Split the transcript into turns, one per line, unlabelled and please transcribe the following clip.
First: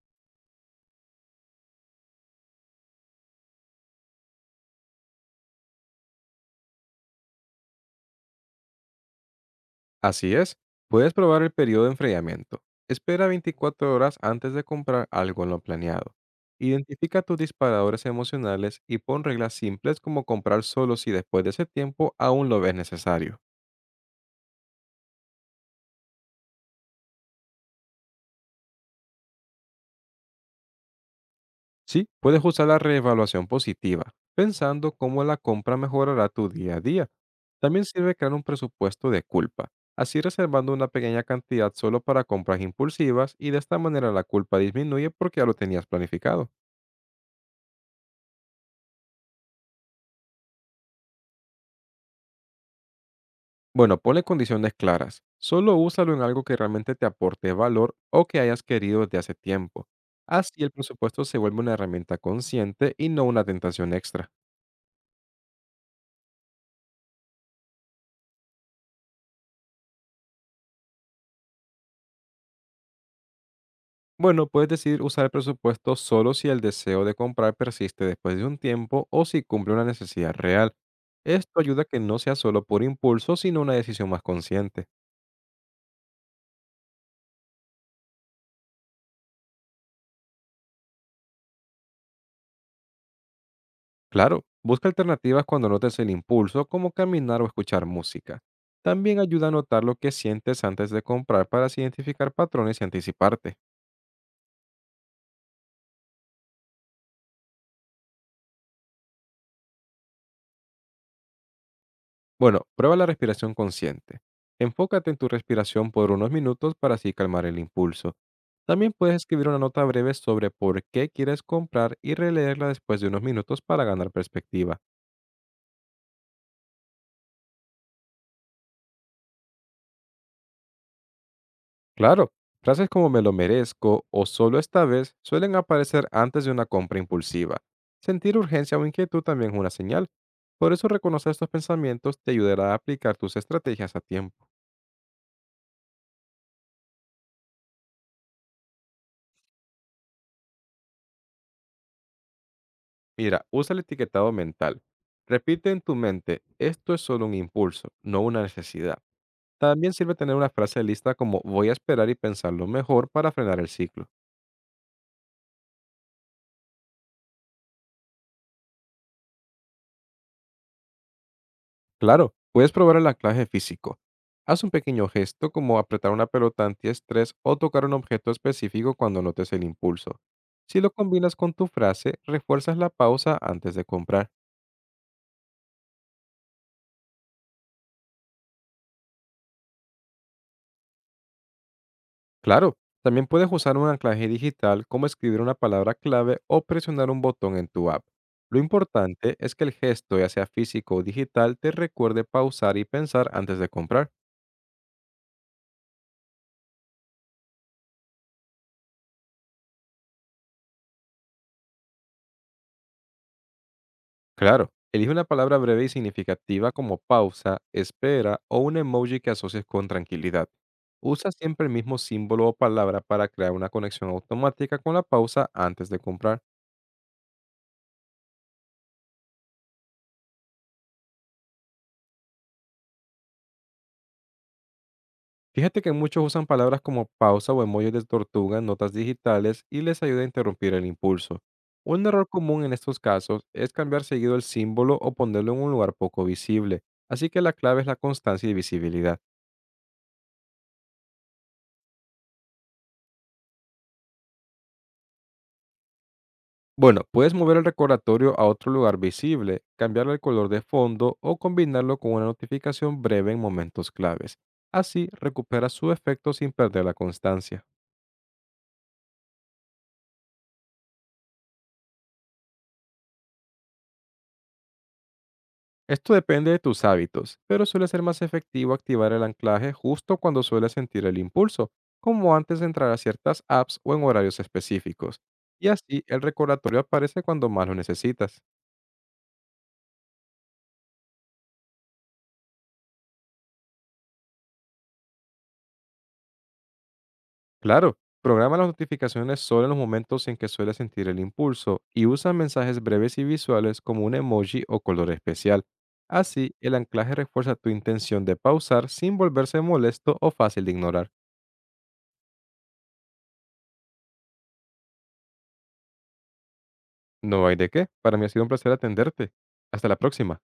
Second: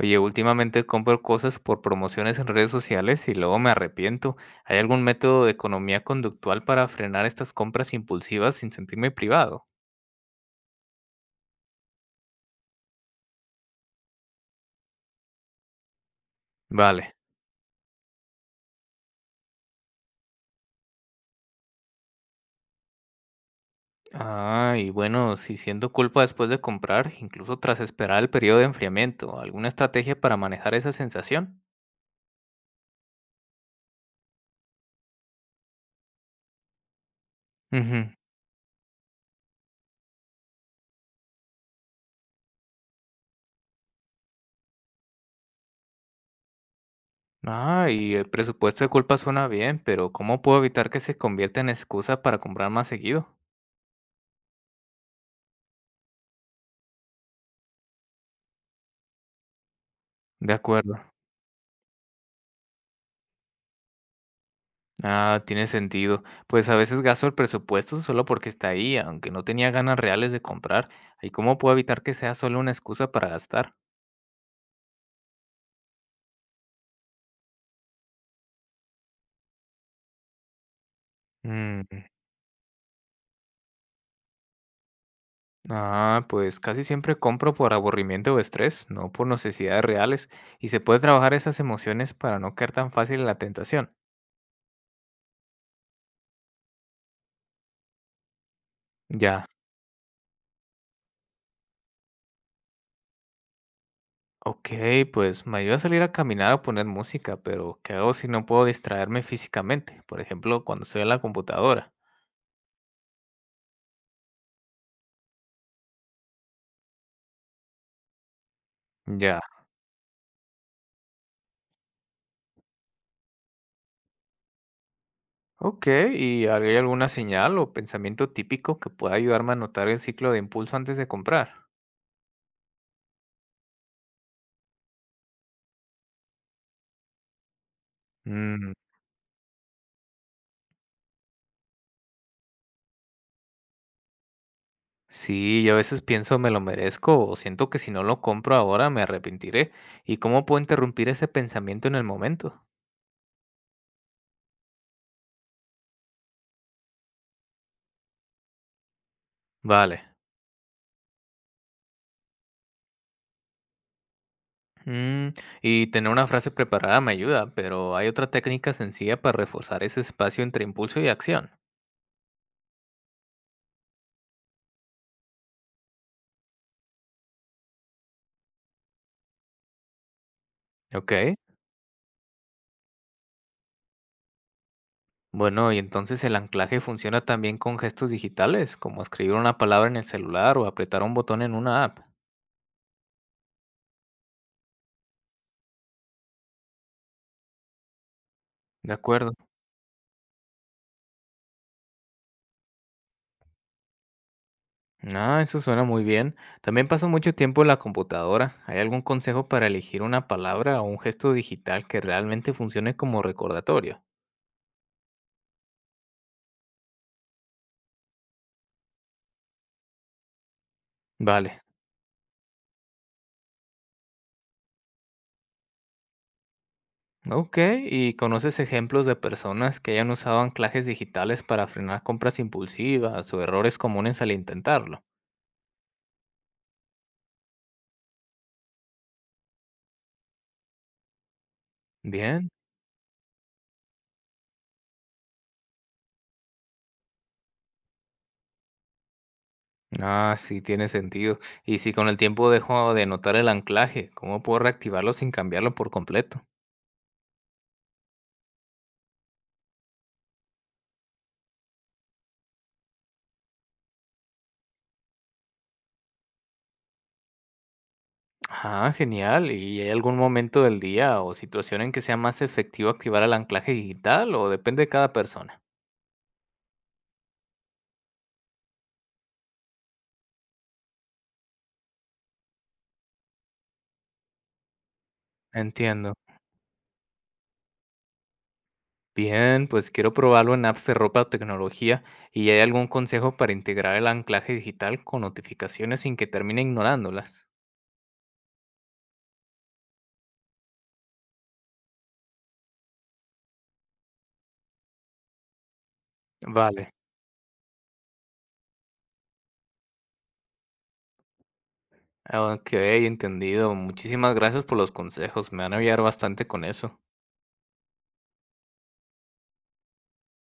Oye, últimamente compro cosas por promociones en redes sociales y luego me arrepiento. ¿Hay algún método de economía conductual para frenar estas compras impulsivas sin sentirme privado?
Así es, puedes probar el periodo de enfriamiento. Espera 24 horas antes de comprar algo en lo planeado.
Vale.
Identifica tus disparadores emocionales y pon reglas simples como comprar solo si después de ese tiempo aún lo ves necesario.
Y bueno, si siento culpa después de comprar, incluso tras esperar el periodo de enfriamiento, ¿alguna estrategia para manejar esa sensación?
Sí, puedes usar la reevaluación positiva, pensando cómo la compra mejorará tu día a día. También
Ujú.
sirve crear un presupuesto de culpa, así reservando una pequeña cantidad solo para compras impulsivas y de esta manera la culpa disminuye porque ya lo tenías planificado.
Y el presupuesto de culpa suena bien, pero ¿cómo puedo evitar que se convierta en excusa para comprar más seguido?
Bueno, ponle condiciones claras. Solo úsalo en algo que realmente te aporte valor o que hayas querido desde hace tiempo.
De
Así el
acuerdo.
presupuesto se vuelve una herramienta consciente y no una tentación extra.
Ah, tiene sentido. Pues a veces gasto el presupuesto solo porque está ahí, aunque no tenía ganas reales de comprar. ¿Y cómo puedo evitar que sea solo una excusa para gastar?
Bueno, puedes decidir usar el presupuesto solo si el deseo de comprar persiste después de un tiempo o si cumple una necesidad real. Esto ayuda a que
Mm.
no sea solo por impulso, sino una decisión más consciente.
Pues casi siempre compro por aburrimiento o estrés, no por necesidades reales. Y se puede trabajar esas emociones para no caer tan fácil en la tentación.
Claro, busca alternativas cuando notes el impulso, como caminar o escuchar música. También
Ya.
ayuda a notar lo que sientes antes de comprar para así identificar patrones y anticiparte.
Ok, pues me ayuda a salir a caminar o poner música, pero ¿qué hago si no puedo distraerme físicamente? Por ejemplo, cuando estoy en la computadora.
Bueno, prueba la respiración consciente. Enfócate en tu respiración por unos minutos para así calmar el impulso. También puedes
Ya.
escribir una nota breve sobre por qué quieres comprar y releerla después de unos minutos para ganar perspectiva.
Ok, ¿y hay alguna señal o pensamiento típico que pueda ayudarme a notar el ciclo de impulso antes de comprar?
Claro, frases como me lo merezco o solo esta vez suelen aparecer antes de una compra impulsiva. Sentir
Mm,
urgencia o inquietud también es una señal. Por eso reconocer estos pensamientos te ayudará a aplicar tus estrategias a tiempo.
sí, yo a veces pienso me lo merezco o siento que si no lo compro ahora me arrepentiré. ¿Y cómo puedo interrumpir ese pensamiento en el momento?
Mira, usa el etiquetado mental. Repite en tu mente, esto es solo un impulso, no una necesidad. También
Vale.
sirve tener una frase lista como voy a esperar y pensarlo mejor para frenar el ciclo.
Mm, y tener una frase preparada me ayuda, pero hay otra técnica sencilla para reforzar ese espacio entre impulso y acción.
Claro, puedes probar el anclaje físico. Haz un pequeño gesto como apretar una pelota antiestrés o tocar un objeto específico cuando notes el impulso. Si lo
Ok.
combinas con tu frase, refuerzas la pausa antes de comprar.
Bueno, y entonces el anclaje funciona también con gestos digitales, como escribir una palabra en el celular o apretar un botón en una app.
Claro, también puedes usar un anclaje digital como escribir una palabra clave o presionar un botón en tu app. Lo
De acuerdo.
importante es que el gesto, ya sea físico o digital, te recuerde pausar y pensar antes de comprar.
Ah, eso suena muy bien. También paso mucho tiempo en la computadora. ¿Hay algún consejo para elegir una palabra o un gesto digital que realmente funcione como recordatorio?
Claro, elige una palabra breve y significativa como pausa, espera o un emoji que asocies con tranquilidad. Usa
Vale.
siempre el mismo símbolo o palabra para crear una conexión automática con la pausa antes de comprar.
Ok, ¿y conoces ejemplos de personas que hayan usado anclajes digitales para frenar compras impulsivas o errores comunes al intentarlo?
Fíjate que muchos usan palabras como pausa o emojis de tortuga en notas digitales y les ayuda a interrumpir el impulso. Un error
Bien.
común en estos casos es cambiar seguido el símbolo o ponerlo en un lugar poco visible, así que la clave es la constancia y visibilidad.
Ah, sí, tiene sentido. ¿Y si con el tiempo dejo de notar el anclaje, cómo puedo reactivarlo sin cambiarlo por completo?
Bueno, puedes mover el recordatorio a otro lugar visible, cambiarle el color de fondo o combinarlo con una notificación breve en momentos claves. Así recuperas su efecto sin perder la constancia.
Ah, genial. ¿Y hay algún momento del día o situación en que sea más efectivo activar el anclaje digital o depende de cada persona?
Esto depende de tus hábitos, pero suele ser más efectivo activar el anclaje justo cuando sueles sentir el impulso, como antes de entrar a ciertas apps o en horarios específicos. Y así
Entiendo.
el recordatorio aparece cuando más lo necesitas.
Bien, pues quiero probarlo en apps de ropa o tecnología. ¿Y hay algún consejo para integrar el anclaje digital con notificaciones sin que termine ignorándolas?
Claro, programa las notificaciones solo en los momentos en que suele sentir el impulso y usa mensajes breves y visuales como un emoji o color especial. Así, el
Vale.
anclaje refuerza tu intención de pausar sin volverse molesto o fácil de ignorar.
Ok, entendido. Muchísimas gracias por los consejos. Me van a ayudar bastante con eso.
No hay de qué, para mí ha sido un placer atenderte. Hasta la próxima.